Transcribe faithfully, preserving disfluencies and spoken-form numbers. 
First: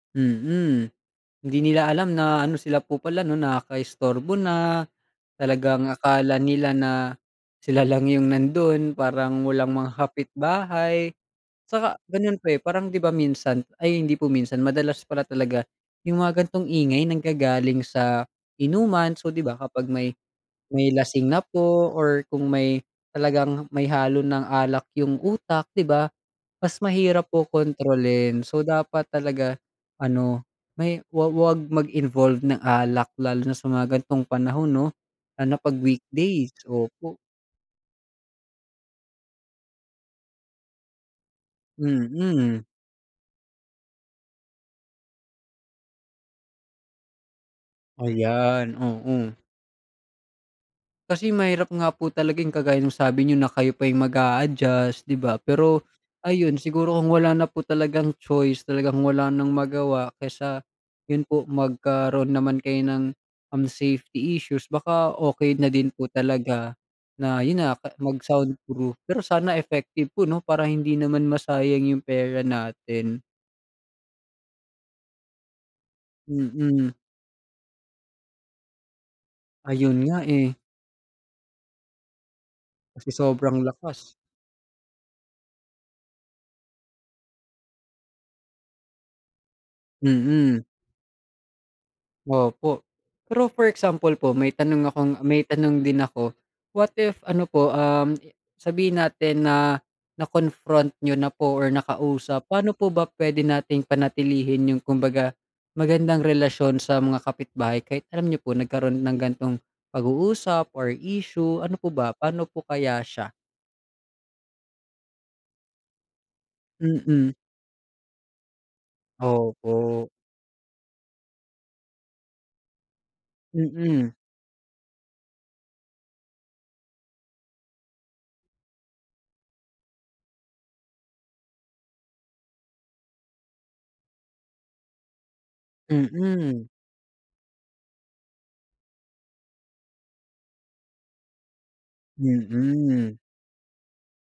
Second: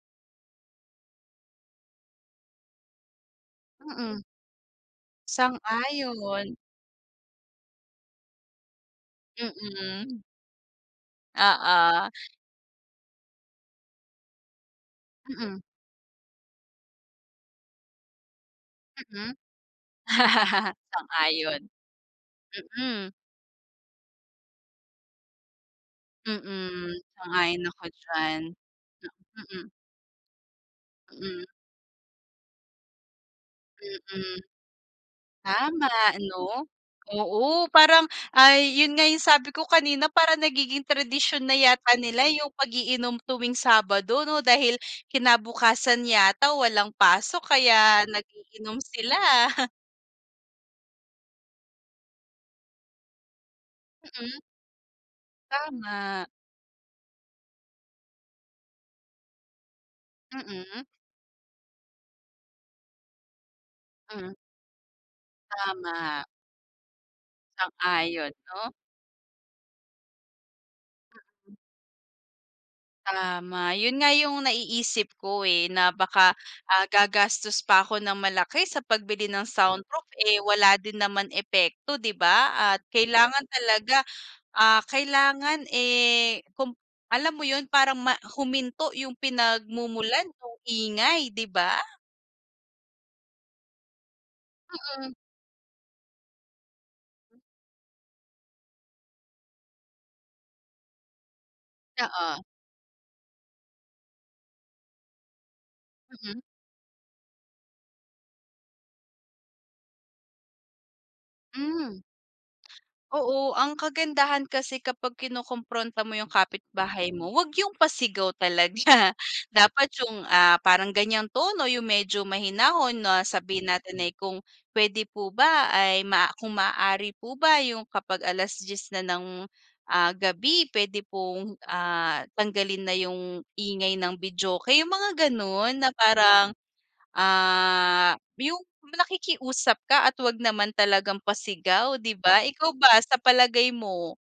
Mm. Hindi nila alam na ano, sila po pala 'no, Mm. nakakaistorbo na. Talagang akala Sang-ayon! nila na sila lang yung nando'n, parang walang mga Mm. kapitbahay. Tsaka Oo. gano'n pa, eh, parang 'di ba minsan ay, hindi po minsan, madalas pala Mm. talaga yung mga ganitong ingay, nanggagaling sa inuman. So, Mm. 'di ba kapag may may lasing na Sang-ayon. po or kung may Mm. talagang may halo ng alak yung utak, 'di ba, mas Mm. mahirap po Sang-ayon ako diyan. kontrolin. So, dapat talaga Mm. ano, may wa Mm. wag mag-involved ng alak lalo na sa mga ganitong Mm. panahon 'no, lalo na 'pag Tama, weekdays. 'no? Opo. Oo, parang ay, yon nga yung sabi ko kanina, parang nagiging tradisyon na yata nila yung Mm. pag-iinom tuwing Sabado 'no, dahil kinabukasan yata walang pasok kaya Ayan, nag-iinom sila. oo. Kasi mahirap nga po talaga yung kagaya nung sabi niyo na kayo pa yung Mm. mag-a-adjust, 'di ba? Pero Tama. ayun, siguro kung wala na po talagang choice, talagang wala nang magawa, kaysa Mm. 'yon po, magkaroon naman kayo ng, um, Hmm. safety issues, baka okey na din po Tama. talaga na yon na, Sang-ayon, 'no? mag-soundproof. Pero sana effective po 'no, para hindi naman Mm. masayang yung pera natin. Tama. Yon nga yung naiisip ko, eh, na baka, ah Mm. gagastos pa ko ng malaki sa pagbili ng Ayun soundproof, nga, eh eh. wala din naman epekto, 'di ba? At Kasi kailangan sobrang talaga, lakas. ah kailangan, eh kung alam mo yon? Parang ma huminto yung pinagmumulan nung Mm. ingay, 'di ba? Opo. Pero, for example po, may tanong akong Mm. may tanong din ako, what if ano po, um, sabihin natin na, na-confront niyo na po, or Oo. nakausap, paano po ba pwede nating panatilihin yung kumbaga magandang Mm. relasyon sa mga kapitbahay kahit alam niyo po, nagkaroon ng ganitong pag-uusap, or issue, ano po Hmm. ba, paano po kaya siya? Oo. Ang kagandahan kasi kapag kinokompronta mo yung kapitbahay mo, Mm. 'wag yung pasigaw talaga, dapat Opo. yung, ah parang ganyang tono, yung medyo mahinahon na sabihin natin ay, Mm. kung "Pwede po ba ay maa kung maaari po ba yung kapag alas-diyes na ng, ah gabi, pwede pong ah, tanggalin na yung ingay ng videoke?" ung mga gano'n, na parang, Mm. ah, yung nakikiusap ka at 'wag naman talagang pasigaw, 'di ba? Ikaw ba Mm. sa palagay mo?